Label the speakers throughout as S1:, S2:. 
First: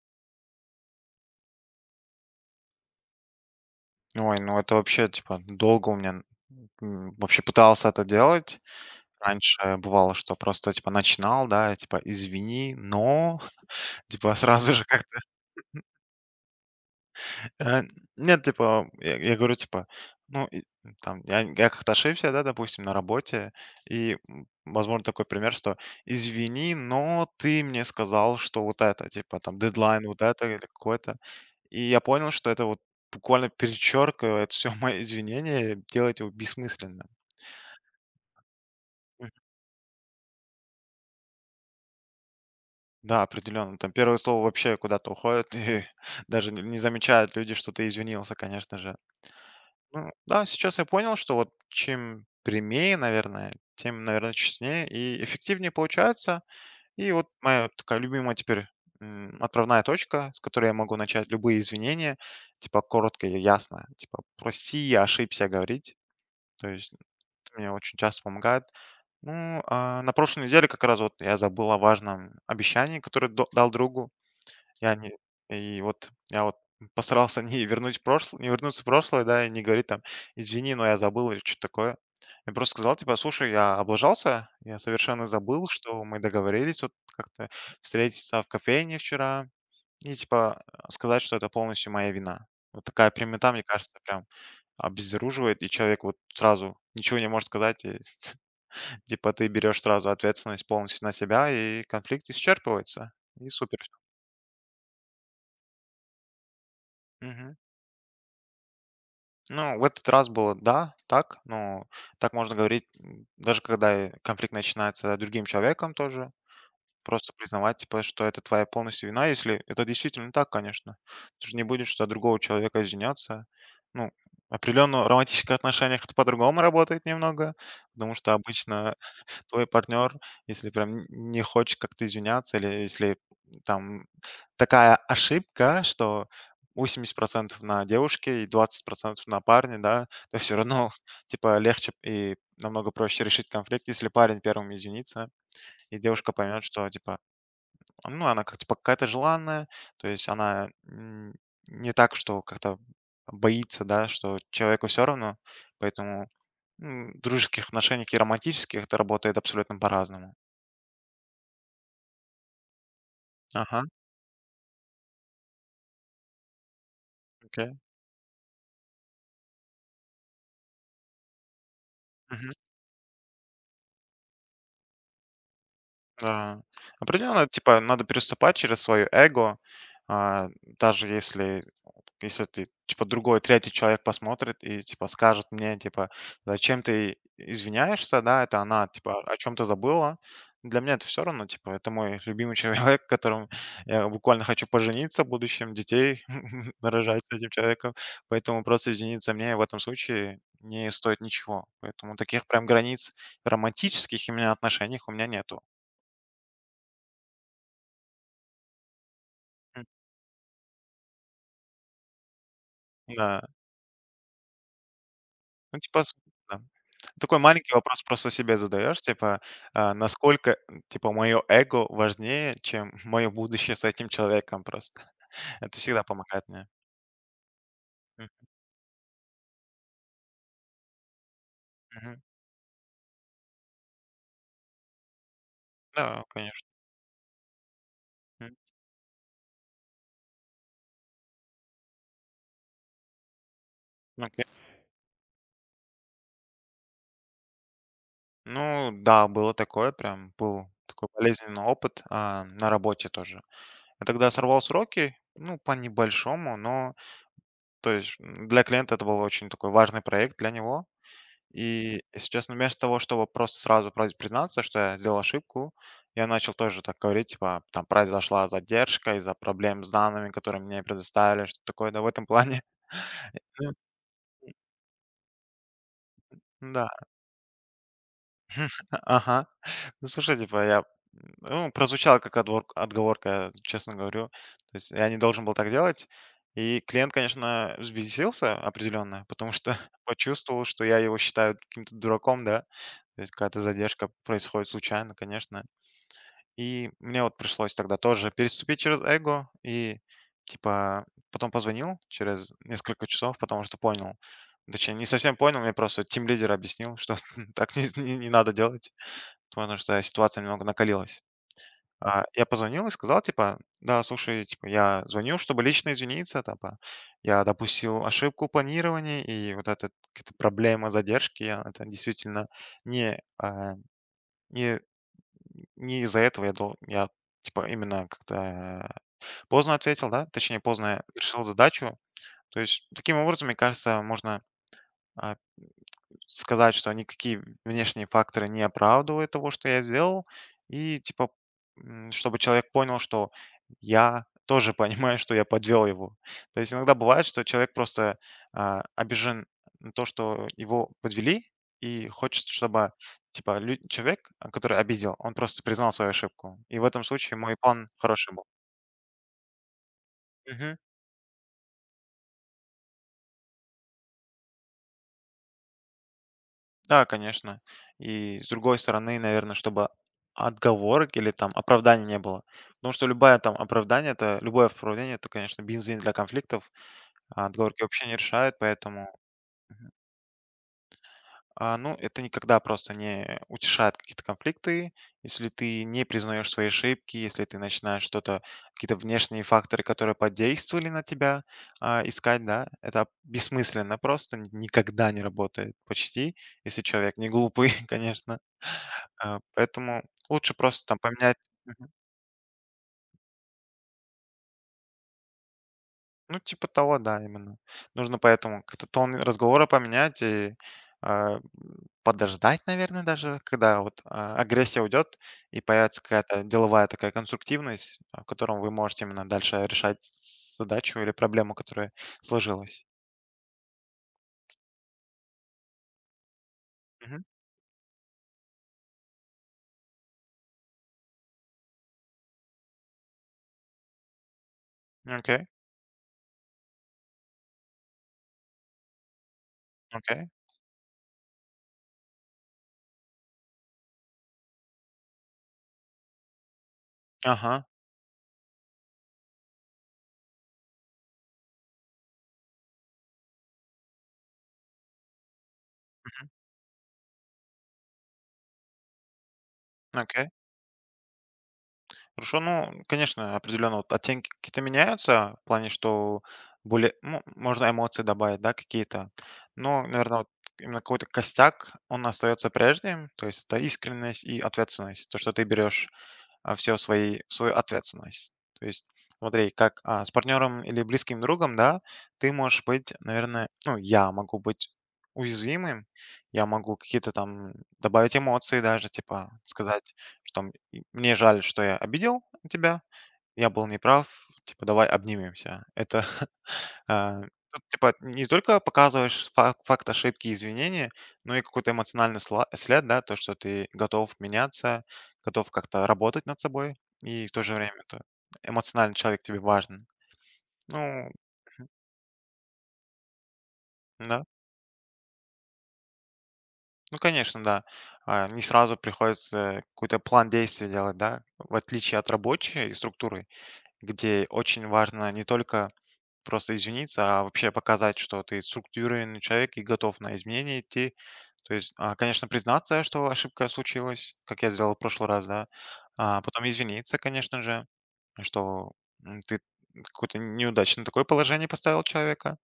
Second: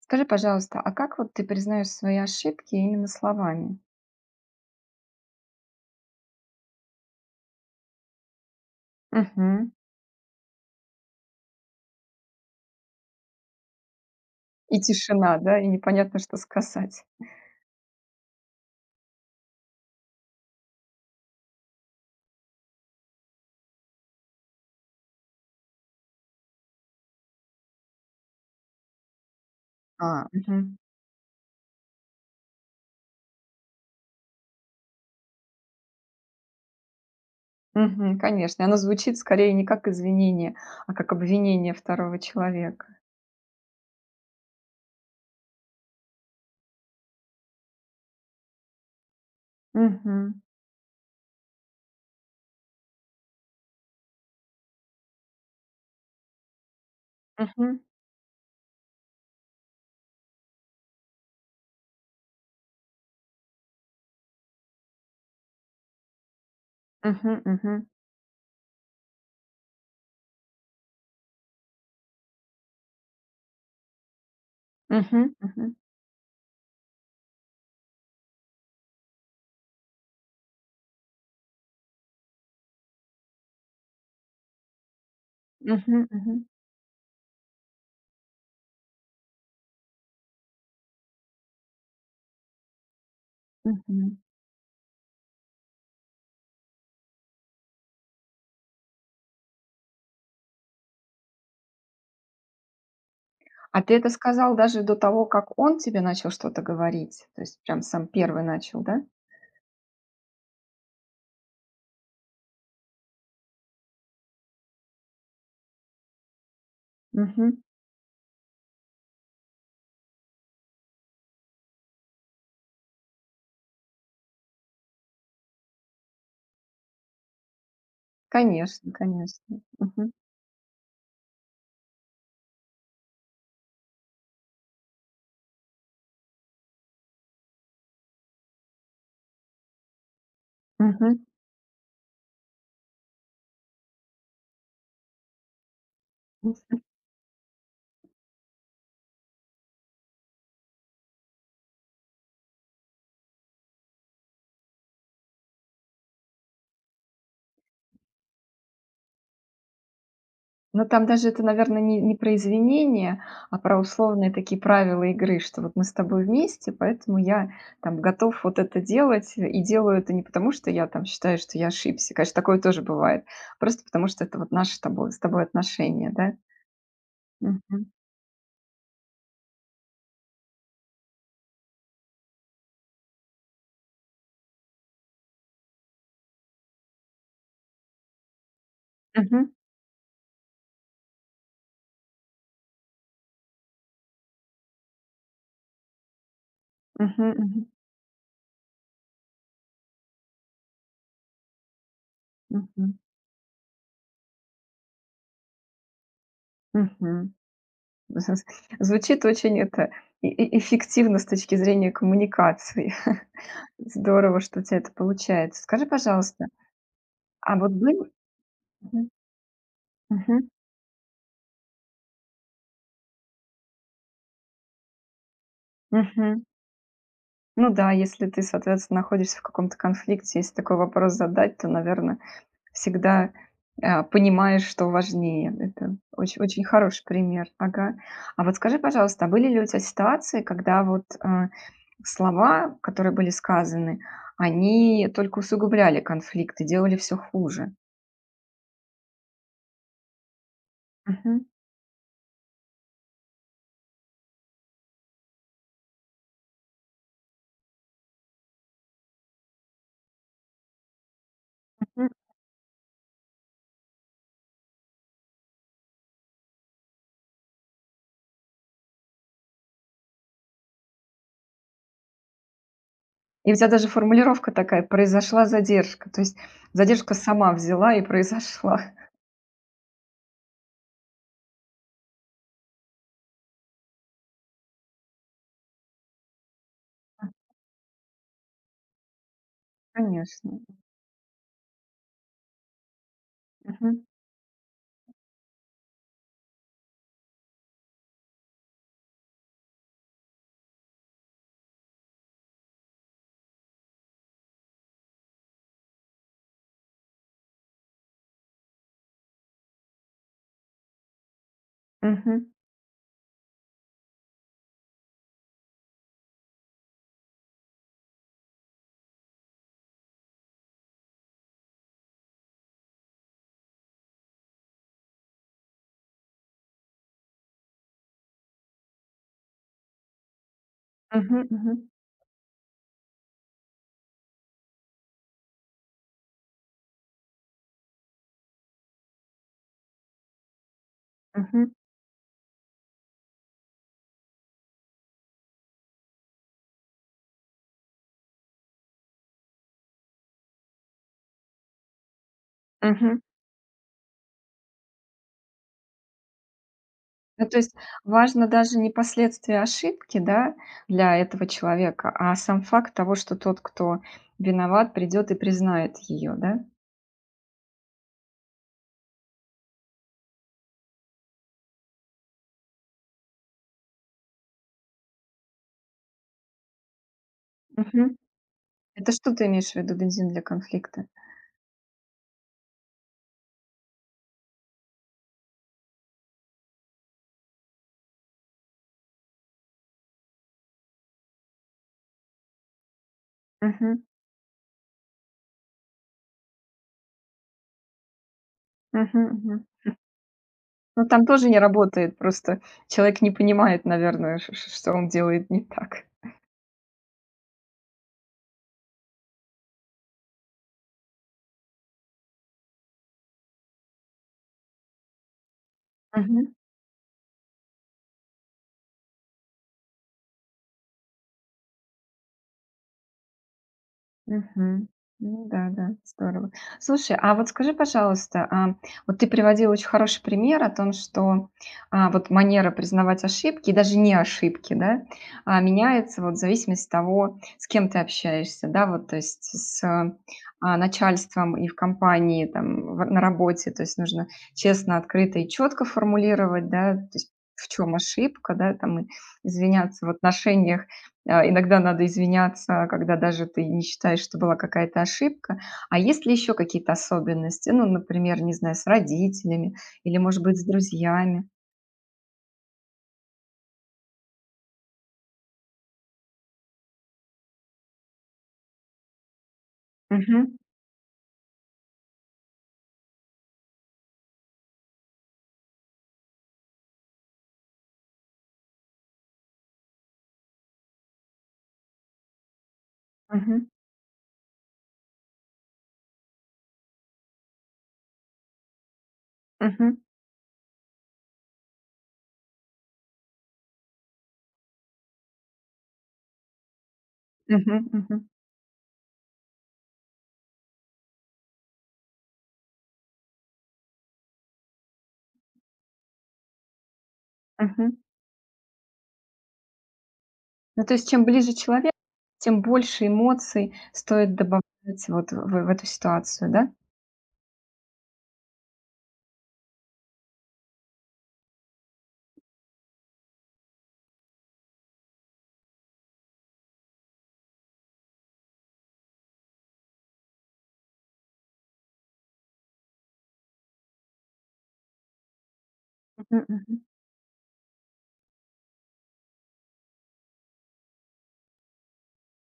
S1: Скажи, пожалуйста, а как вот ты признаешь свои ошибки именно словами?
S2: Ой, ну это вообще, типа, долго у меня вообще пытался это делать.
S1: Мгм.
S2: Раньше бывало, что просто, типа, начинал, да, типа, извини, но, типа, сразу
S1: И
S2: же как-то.
S1: тишина, да, и непонятно, что сказать.
S2: Э, нет, типа, я говорю, типа, ну, и там я как-то ошибся, да, допустим, на работе, и, возможно, такой пример, что: "Извини, но ты мне сказал, что вот это", типа, там дедлайн вот
S1: А,
S2: это или
S1: мгм.
S2: какое-то. И я понял, что это вот буквально перечеркивает все мои извинения и делает его бессмысленным.
S1: Мгм, конечно. И оно звучит
S2: Мгм.
S1: скорее не как извинение, а как обвинение второго человека.
S2: Да, определенно. Там первое слово вообще куда-то уходит, и даже не замечают люди, что ты извинился, конечно же. Ну
S1: Мгм.
S2: да, сейчас я понял, что вот чем прямее, наверное, тем, наверное, честнее и эффективнее получается. И вот моя вот
S1: Мгм.
S2: такая любимая теперь отправная точка, с которой я могу начать любые извинения, типа коротко и ясно, типа прости, я ошибся говорить. То есть
S1: Мгм.
S2: это мне
S1: Мгм.
S2: очень часто помогает. Ну, на прошлой неделе как раз вот я забыл о важном обещании, которое дал другу. Я не
S1: Мгм. Мгм.
S2: и вот я вот постарался не вернуть прошлое, не вернуться в прошлое, да, и не говорить там: "Извини, но я забыл" или что то такое. Я просто сказал типа: "Слушай, я облажался, я совершенно забыл, что
S1: Мгм.
S2: мы
S1: Мгм.
S2: договорились вот как-то встретиться в кофейне вчера". И типа, сказать, что это полностью моя вина. Вот такая прямота, мне кажется,
S1: Мгм.
S2: прям обезоруживает, и человек вот сразу ничего не может сказать, и типа ты берешь сразу ответственность полностью на себя, и конфликт исчерпывается. И супер.
S1: А ты это сказал даже до того, как он тебе начал что-то говорить? То
S2: Мгм.
S1: есть прям сам первый начал, да?
S2: Ну, в этот раз было да, так, но так можно говорить, даже когда и конфликт начинается другим человеком тоже. Просто
S1: Мгм.
S2: признавать, типа, что это твоя полностью вина, если это действительно так, конечно. Ты же не будешь за другого человека извиняться. Ну, определенно в романтических отношениях это по-другому работает немного, потому что
S1: Конечно,
S2: обычно
S1: конечно.
S2: твой
S1: Мгм.
S2: партнер, если прям не хочет как-то извиняться, или если там такая ошибка, что 80% на девушке и 20% на парне, да, то все равно,
S1: Мгм.
S2: типа, легче и намного проще решить конфликт, если парень первым извинится, и девушка поймет,
S1: Мгм.
S2: что, типа, ну, она как, типа, какая-то желанная, то есть она не так, что как-то боится, да, что человеку все равно, поэтому в дружеских отношениях и романтических это работает абсолютно по-разному.
S1: Но там даже это, наверное, не про извинения, а про
S2: Ага,
S1: условные такие правила игры, что вот мы с тобой вместе, поэтому я
S2: окей.
S1: там готов вот это делать, и делаю это не потому, что я там считаю, что я ошибся, конечно,
S2: Мгм.
S1: такое тоже бывает, просто потому что это вот наши с тобой отношения, да?
S2: Да. Определенно, типа,
S1: Мгм.
S2: надо переступать через свое эго, а, даже если. Если ты, типа, другой, третий человек посмотрит и, типа, скажет мне, типа, зачем ты извиняешься, да, это она, типа, о
S1: Мгм.
S2: чем-то забыла. Для меня это все равно, типа, это мой любимый человек, которым я буквально хочу пожениться в будущем, детей нарожать
S1: Мгм.
S2: с этим
S1: Мгм.
S2: человеком. Поэтому просто извиниться мне в этом случае не стоит ничего. Поэтому таких прям
S1: Мгм.
S2: границ романтических именно отношениях у меня нету.
S1: Мгм. Звучит очень
S2: М,
S1: это эффективно с точки зрения коммуникации.
S2: Да.
S1: Здорово, что у тебя это получается.
S2: Ну,
S1: Скажи,
S2: типа, с
S1: пожалуйста,
S2: да. Такой
S1: а вот
S2: маленький вопрос
S1: был.
S2: просто себе задаешь,
S1: Мгм.
S2: типа,
S1: Мгм.
S2: насколько, типа, мое эго важнее, чем мое будущее с этим человеком просто. Это всегда помогает
S1: Мгм.
S2: мне.
S1: Ну да, если
S2: М,
S1: ты, соответственно, находишься в каком-то конфликте, если такой вопрос задать, то, наверное,
S2: мгм.
S1: всегда, понимаешь, что важнее. Это
S2: Да,
S1: оч очень
S2: конечно.
S1: хороший пример. Ага. А вот
S2: М,
S1: скажи, пожалуйста, а были ли у тебя ситуации, когда вот, слова, которые были сказаны,
S2: окей.
S1: они только усугубляли конфликт и делали все хуже.
S2: Ну да, было такое, прям был такой
S1: Мгм.
S2: болезненный опыт, на работе тоже. Я тогда сорвал сроки, ну, по небольшому, но, то есть, для клиента это был очень такой важный проект для него. И,
S1: Мгм.
S2: если честно, вместо того, чтобы просто сразу праз признаться, что я сделал ошибку, я начал тоже так говорить, типа, там произошла задержка из-за проблем с данными, которые мне предоставили, что такое, да, в этом плане.
S1: И у тебя даже формулировка такая: «Произошла задержка». То есть
S2: Да.
S1: задержка сама взяла и произошла.
S2: Да, ага. Ну, слушай, типа, я ну, прозвучало как отговорка, честно говорю. То есть я не должен был так делать. И клиент, конечно, взбесился определенно, потому что
S1: Конечно.
S2: почувствовал, что я его считаю каким-то дураком, да. То есть какая-то
S1: Мгм.
S2: задержка происходит случайно, конечно. И мне вот пришлось тогда тоже переступить через эго и, типа, потом позвонил через несколько часов, потому что понял. Точнее, не совсем понял, мне просто тимлидер объяснил, что так не, не надо делать, потому что ситуация немного накалилась. Я
S1: Мгм.
S2: позвонил и сказал, типа, да, слушай, типа, я звоню, чтобы лично извиниться, типа, я допустил ошибку планирования, и вот эта какая-то проблема задержки, я- это действительно не, не не из-за этого я дол я, типа, именно как-то поздно ответил, да, точнее, поздно решил
S1: Мгм. Мгм.
S2: задачу. То есть таким образом, мне кажется, можно, а, сказать, что никакие внешние факторы не оправдывают того, что я сделал. И типа,
S1: Мгм.
S2: чтобы человек понял, что я тоже понимаю, что я подвел его. То есть иногда бывает, что человек просто обижен на то, что его подвели, и хочет, чтобы
S1: Мгм.
S2: типа человек, который обидел, он просто признал свою ошибку. И в этом случае
S1: Ну,
S2: мой
S1: то есть
S2: план хороший был.
S1: важно даже не последствия ошибки, да, для этого человека, а сам факт того, что тот, кто виноват, придет и признает ее, да?
S2: Да, конечно. И с другой стороны, наверное, чтобы отговорок или там оправданий не было. Потому что любое там оправдание, это любое оправдание, это, конечно, бензин для конфликтов, а отговорки вообще не
S1: Мгм.
S2: решают, поэтому
S1: Это что ты имеешь в виду, бензин для конфликта?
S2: ну, это никогда просто не утешает какие-то конфликты, если ты не признаешь свои ошибки, если ты начинаешь что-то, какие-то внешние факторы, которые подействовали на тебя, искать, да, это бессмысленно
S1: Мгм.
S2: просто, никогда не работает почти, если человек не глупый, конечно.
S1: Мгм. Мгм.
S2: Поэтому лучше просто там
S1: Ну, там
S2: поменять.
S1: тоже не работает, просто человек не понимает, наверное, ш ш что он делает не так.
S2: Ну, типа того, да, именно. Нужно поэтому как-то тон разговора поменять и а, подождать, наверное, даже, когда вот агрессия уйдет и появится какая-то деловая такая конструктивность, в котором вы можете именно дальше решать задачу или проблему, которая сложилась.
S1: Мгм. Ну да, да, здорово. Слушай,
S2: Мгм.
S1: а вот скажи, пожалуйста, вот ты приводил очень хороший пример о том, что вот манера признавать ошибки, и даже не ошибки, да,
S2: Окей,
S1: меняется вот в зависимости от того, с кем ты общаешься, да, вот, то есть с
S2: окей,
S1: начальством и в компании, там, на работе, то есть нужно честно, открыто и четко формулировать, да, то есть
S2: ага,
S1: в чем ошибка, да, там, и извиняться в отношениях. Иногда надо извиняться, когда даже ты не считаешь, что была какая-то ошибка. А есть
S2: мгм,
S1: ли еще какие-то особенности? Ну, например, не знаю, с родителями или,
S2: окей.
S1: может быть, с друзьями?
S2: Хорошо, ну, конечно, определенно вот оттенки какие-то меняются, в плане, что более, ну, можно эмоции добавить, да, какие-то. Но, наверное, вот
S1: Мгм.
S2: именно какой-то костяк, он остается прежним, то есть это искренность и ответственность, то, что ты берешь все свои свою ответственность. То есть смотри, как, с партнером или близким другом, да, ты можешь быть, наверное,
S1: Мгм.
S2: ну, я могу быть уязвимым, я могу какие-то там добавить эмоции даже, типа сказать,
S1: Мгм.
S2: что там: "И мне жаль, что я обидел тебя, я был неправ, типа давай обнимемся". Это а, тут,
S1: Мгм.
S2: типа, не
S1: Мгм.
S2: только показываешь факт ошибки и извинения, но и какой-то эмоциональный сла след, да, то, что ты готов меняться, готов как-то работать над собой, и в то же время
S1: Мгм.
S2: то эмоциональный человек тебе важен.
S1: Ну, то есть,
S2: Ну
S1: чем ближе человек, тем больше эмоций
S2: да,
S1: стоит добавлять вот в эту ситуацию, да?
S2: ну, конечно, да. Не сразу приходится какой-то план действий делать, да, в отличие от рабочей структуры, где очень важно не только просто извиниться, а вообще показать, что ты структурированный человек и готов на изменения идти. То есть, конечно, признаться, что ошибка случилась, как я сделал в прошлый раз, да.
S1: Мгм.
S2: Потом
S1: Мгм.
S2: извиниться, конечно же, что ты какое-то неудачное такое положение поставил человека.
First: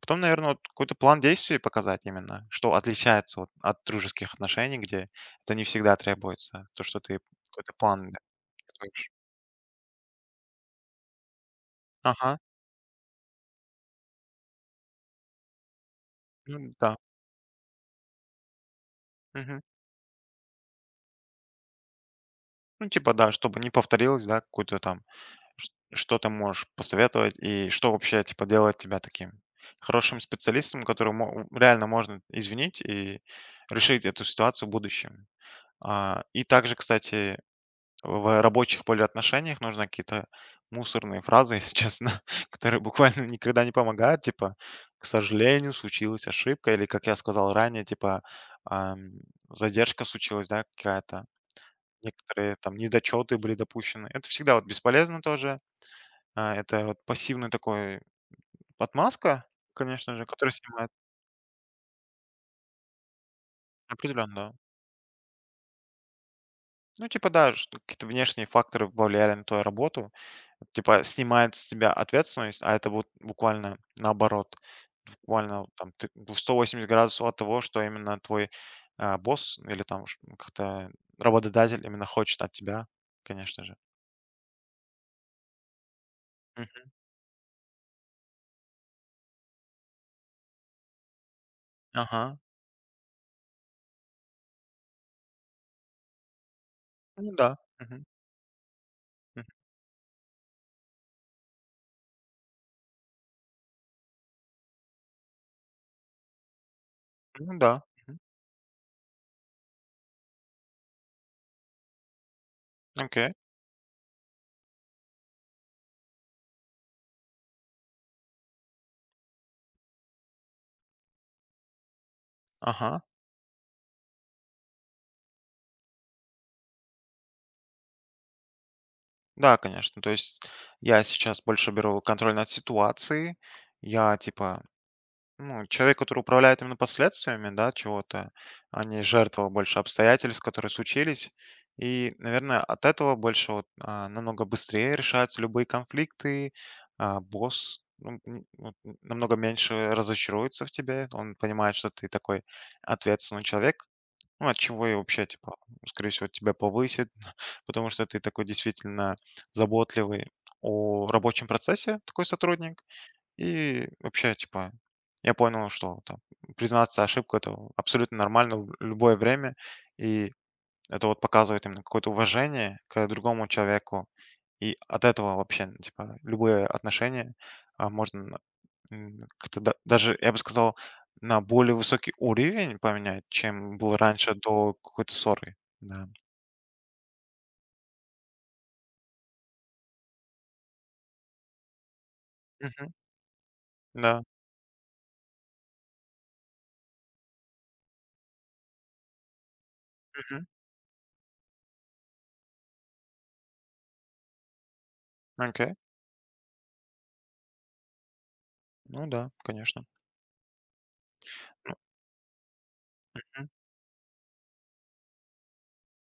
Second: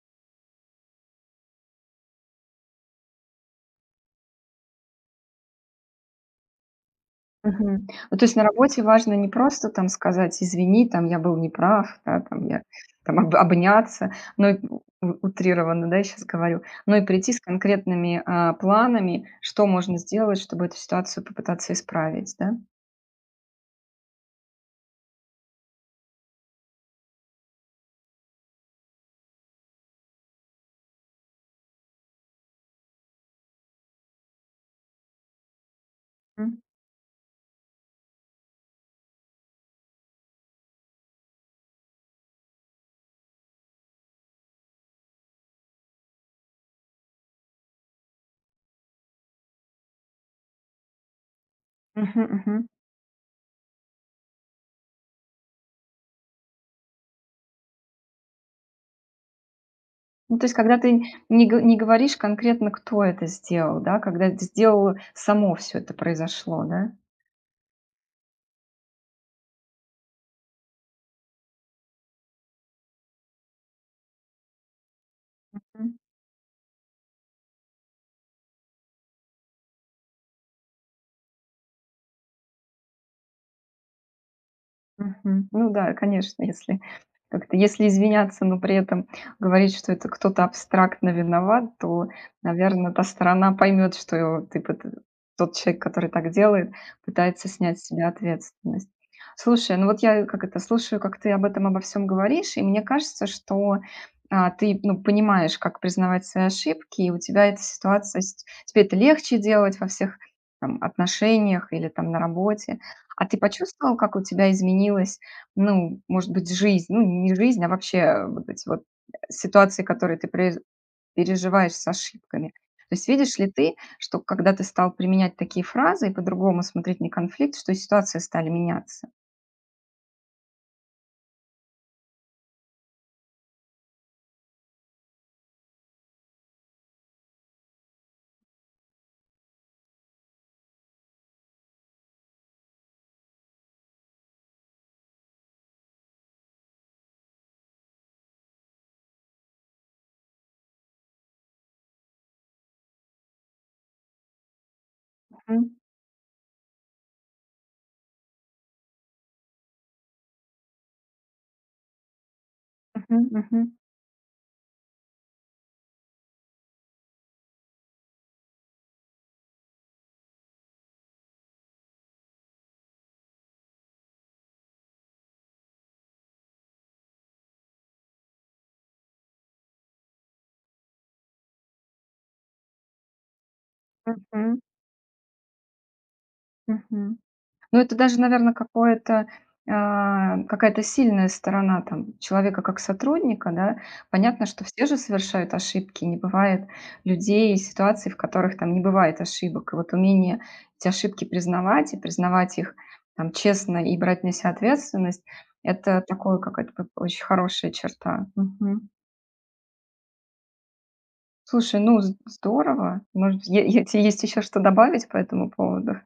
S2: Потом, наверное, какой-то план действий показать именно, что отличается вот от дружеских отношений, где это не всегда требуется, то, что ты какой-то
S1: Мгм.
S2: план
S1: Ну,
S2: да,
S1: то есть на работе
S2: готовишь.
S1: важно не просто там сказать: «Извини, там я был неправ», да,
S2: Ага,
S1: там я там об обняться, но и у утрированно, да, я сейчас
S2: ну
S1: говорю,
S2: да.
S1: но и прийти с конкретными, планами,
S2: Мгм.
S1: что можно сделать, чтобы эту ситуацию попытаться исправить, да?
S2: Ну, типа, да, чтобы не повторилось, да, какую-то там, что ты можешь посоветовать и что вообще, типа, делает тебя таким хорошим специалистом, которому реально можно извинить и решить эту ситуацию в будущем. И
S1: М.
S2: также, кстати, в рабочих более отношениях нужно какие-то мусорные фразы, если честно, которые буквально никогда не помогают, типа, к сожалению, случилась ошибка, или, как я сказал ранее, типа, ам, задержка случилась, да, какая-то.
S1: Мгм,
S2: Некоторые
S1: мгм.
S2: там недочеты были допущены. Это всегда вот бесполезно тоже. Это вот пассивный такой отмазка, конечно же,
S1: Ну, то
S2: которая
S1: есть когда
S2: снимает
S1: ты не говоришь конкретно, кто это сделал, да, когда
S2: определенно, да.
S1: сделал само все это произошло, да?
S2: Ну, типа, да, что какие-то внешние факторы повлияли на твою работу. Типа, снимает с тебя ответственность, а это вот буквально наоборот. Буквально там ты в 180 градусов от того, что именно твой босс или там как-то работодатель именно хочет от тебя, конечно же.
S1: Мгм. Ну да, конечно, если
S2: Мгм.
S1: как-то если извиняться, но при этом говорить, что это кто-то абстрактно виноват, то,
S2: Ага.
S1: наверное, та сторона поймет, что ты пыт тот человек, который так делает,
S2: Ну
S1: пытается
S2: да.
S1: снять с
S2: Мгм.
S1: себя ответственность.
S2: Мгм.
S1: Слушай, ну вот я как это слушаю, как ты об этом обо всем говоришь, и мне кажется, что, ты, ну, понимаешь, как признавать свои ошибки, и у тебя
S2: Ну
S1: эта
S2: да.
S1: ситуация с тебе это легче делать во всех там отношениях или там на работе. А
S2: Окей.
S1: ты почувствовал, как у тебя изменилась, ну, может быть, жизнь? Ну, не жизнь, а вообще вот эти вот ситуации, которые ты пре переживаешь с ошибками. То
S2: Ага.
S1: есть видишь ли ты, что когда ты стал применять такие фразы и по-другому смотреть на конфликт, что и ситуации стали меняться?
S2: Да, конечно. То есть я сейчас больше беру контроль над ситуацией. Я типа, ну, человек, который управляет именно последствиями, да, чего-то, а не жертва больше обстоятельств, которые случились. И, наверное, от этого больше вот, намного быстрее решаются любые конфликты. Босс ну, вот, намного меньше разочаруется в тебе. Он понимает, что ты такой ответственный человек, ну, от чего и вообще, типа,
S1: Мгм,
S2: скорее всего, тебя повысит, потому что ты такой действительно заботливый о рабочем процессе, такой сотрудник.
S1: мгм, мгм,
S2: И вообще, типа, я понял, что там, признаться ошибку это абсолютно нормально в любое время. И это вот показывает именно какое-то уважение к другому человеку. И от этого вообще, типа, любые отношения можно как-то да даже, я бы сказал, на более высокий уровень поменять, чем был раньше
S1: мгм,
S2: до какой-то ссоры. Да.
S1: мгм. Ну, это даже, наверное, какое-то, какая-то сильная сторона там человека как
S2: Мгм.
S1: сотрудника, да.
S2: Да.
S1: Понятно, что все же совершают ошибки, не бывает людей и ситуаций, в которых там не бывает ошибок. И вот умение
S2: Мгм.
S1: эти ошибки признавать и признавать их там честно и брать на себя ответственность —
S2: Окей.
S1: это такое какая-то п очень хорошая черта. Мгм.
S2: Ну да, конечно. Ну,
S1: Слушай, ну, з здорово. Может,
S2: мгм.
S1: е е те есть еще что добавить по этому поводу?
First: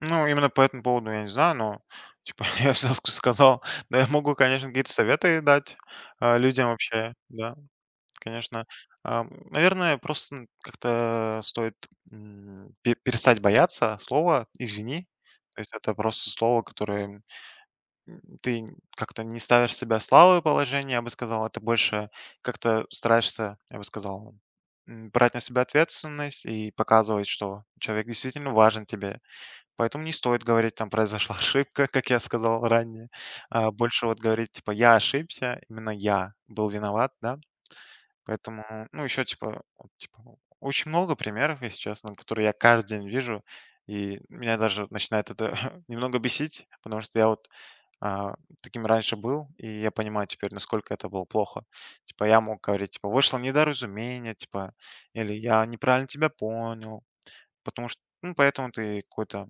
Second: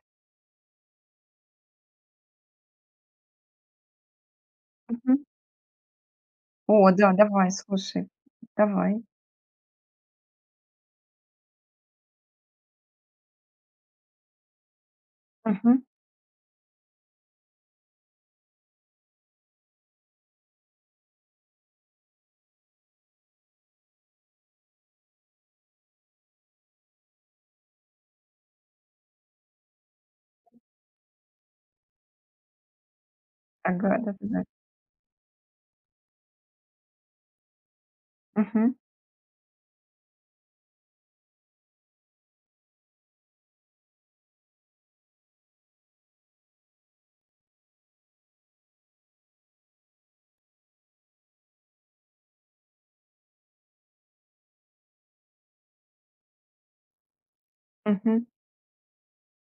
S2: Ну, именно по этому поводу я не знаю, но, типа, я все ск сказал. Да, я могу, конечно, какие-то
S1: Мгм.
S2: советы дать, людям
S1: О да,
S2: вообще.
S1: давай,
S2: Да,
S1: слушай,
S2: конечно.
S1: давай.
S2: Наверное, просто, как-то стоит, пе перестать бояться слова "извини". То есть
S1: Мгм.
S2: это просто слово, которое ты как-то не ставишь себя в слабое положение, я бы сказал, а ты больше как-то стараешься, я бы сказал, брать на себя ответственность и показывать, что человек действительно важен тебе. Поэтому не стоит говорить, там произошла ошибка, как я сказал ранее, а
S1: Ага,
S2: больше вот
S1: да-да-да.
S2: говорить, типа, я ошибся, именно я был виноват, да. Поэтому,
S1: Мгм,
S2: ну, еще, типа, вот, типа, очень много примеров, если честно, которые я каждый день вижу, и меня даже начинает это немного бесить, потому что я вот а, таким раньше был, и я понимаю теперь, насколько это было плохо. Типа я мог говорить, типа, вышло недоразумение, типа, или я неправильно тебя понял, потому что,
S1: мгм.
S2: ну, поэтому ты какую-то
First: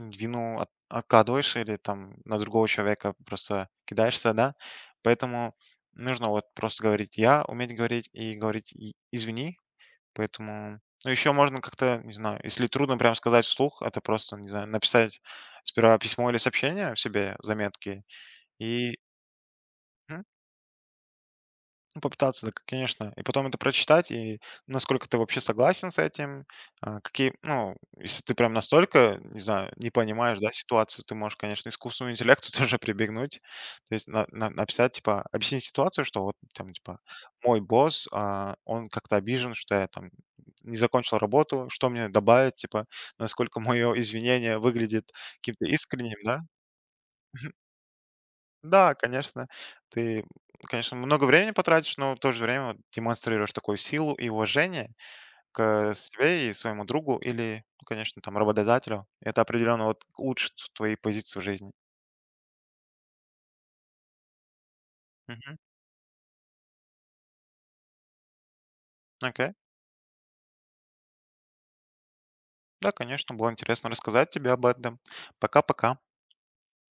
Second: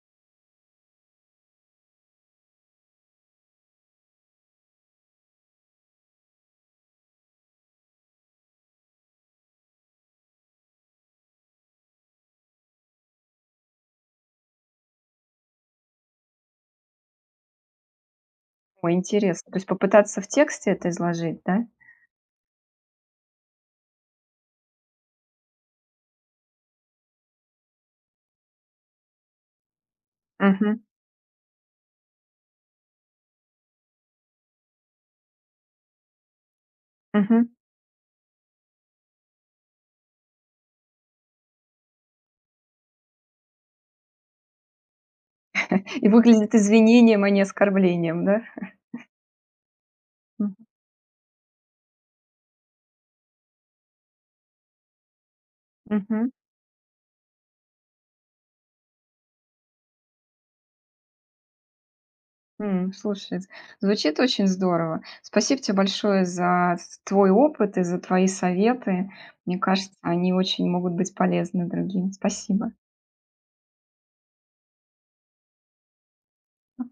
S2: вину откладываешь или там на другого человека просто кидаешься, да. Поэтому нужно вот просто говорить «я», уметь говорить и говорить «извини», поэтому... Ну, еще можно как-то, не знаю, если трудно прям сказать вслух, это просто, не знаю, написать сперва письмо или сообщение в себе, заметки,
S1: Ой,
S2: и.
S1: интересно. То есть попытаться
S2: Мгм.
S1: в тексте это изложить, да?
S2: Ну, попытаться, да, к конечно. И потом это прочитать, и насколько ты вообще согласен с этим, какие ну, если ты прям настолько, не знаю, не понимаешь, да,
S1: Мгм,
S2: ситуацию, ты можешь, конечно, искусственному интеллекту тоже прибегнуть. То есть на написать, типа, объяснить ситуацию, что вот там, типа,
S1: мгм.
S2: мой босс, он как-то обижен, что я там не закончил работу, что мне добавить, типа, насколько мое извинение выглядит каким-то
S1: И
S2: искренним, да?
S1: выглядит извинением, а не оскорблением, да?
S2: Да, конечно, ты,
S1: Мгм,
S2: конечно, много времени потратишь, но в то же время вот демонстрируешь такую силу и уважение к
S1: мгм.
S2: себе и своему другу или, ну, конечно, там, работодателю. Это определенно вот улучшит твои позиции в жизни.
S1: Слушай, з звучит очень здорово.
S2: Мгм.
S1: Спасибо тебе большое за с твой опыт и за твои советы.
S2: Окей.
S1: Мне кажется, они очень могут быть полезны другим. Спасибо.
S2: Да, конечно, было интересно рассказать тебе об этом. Пока-пока.
S1: Пока.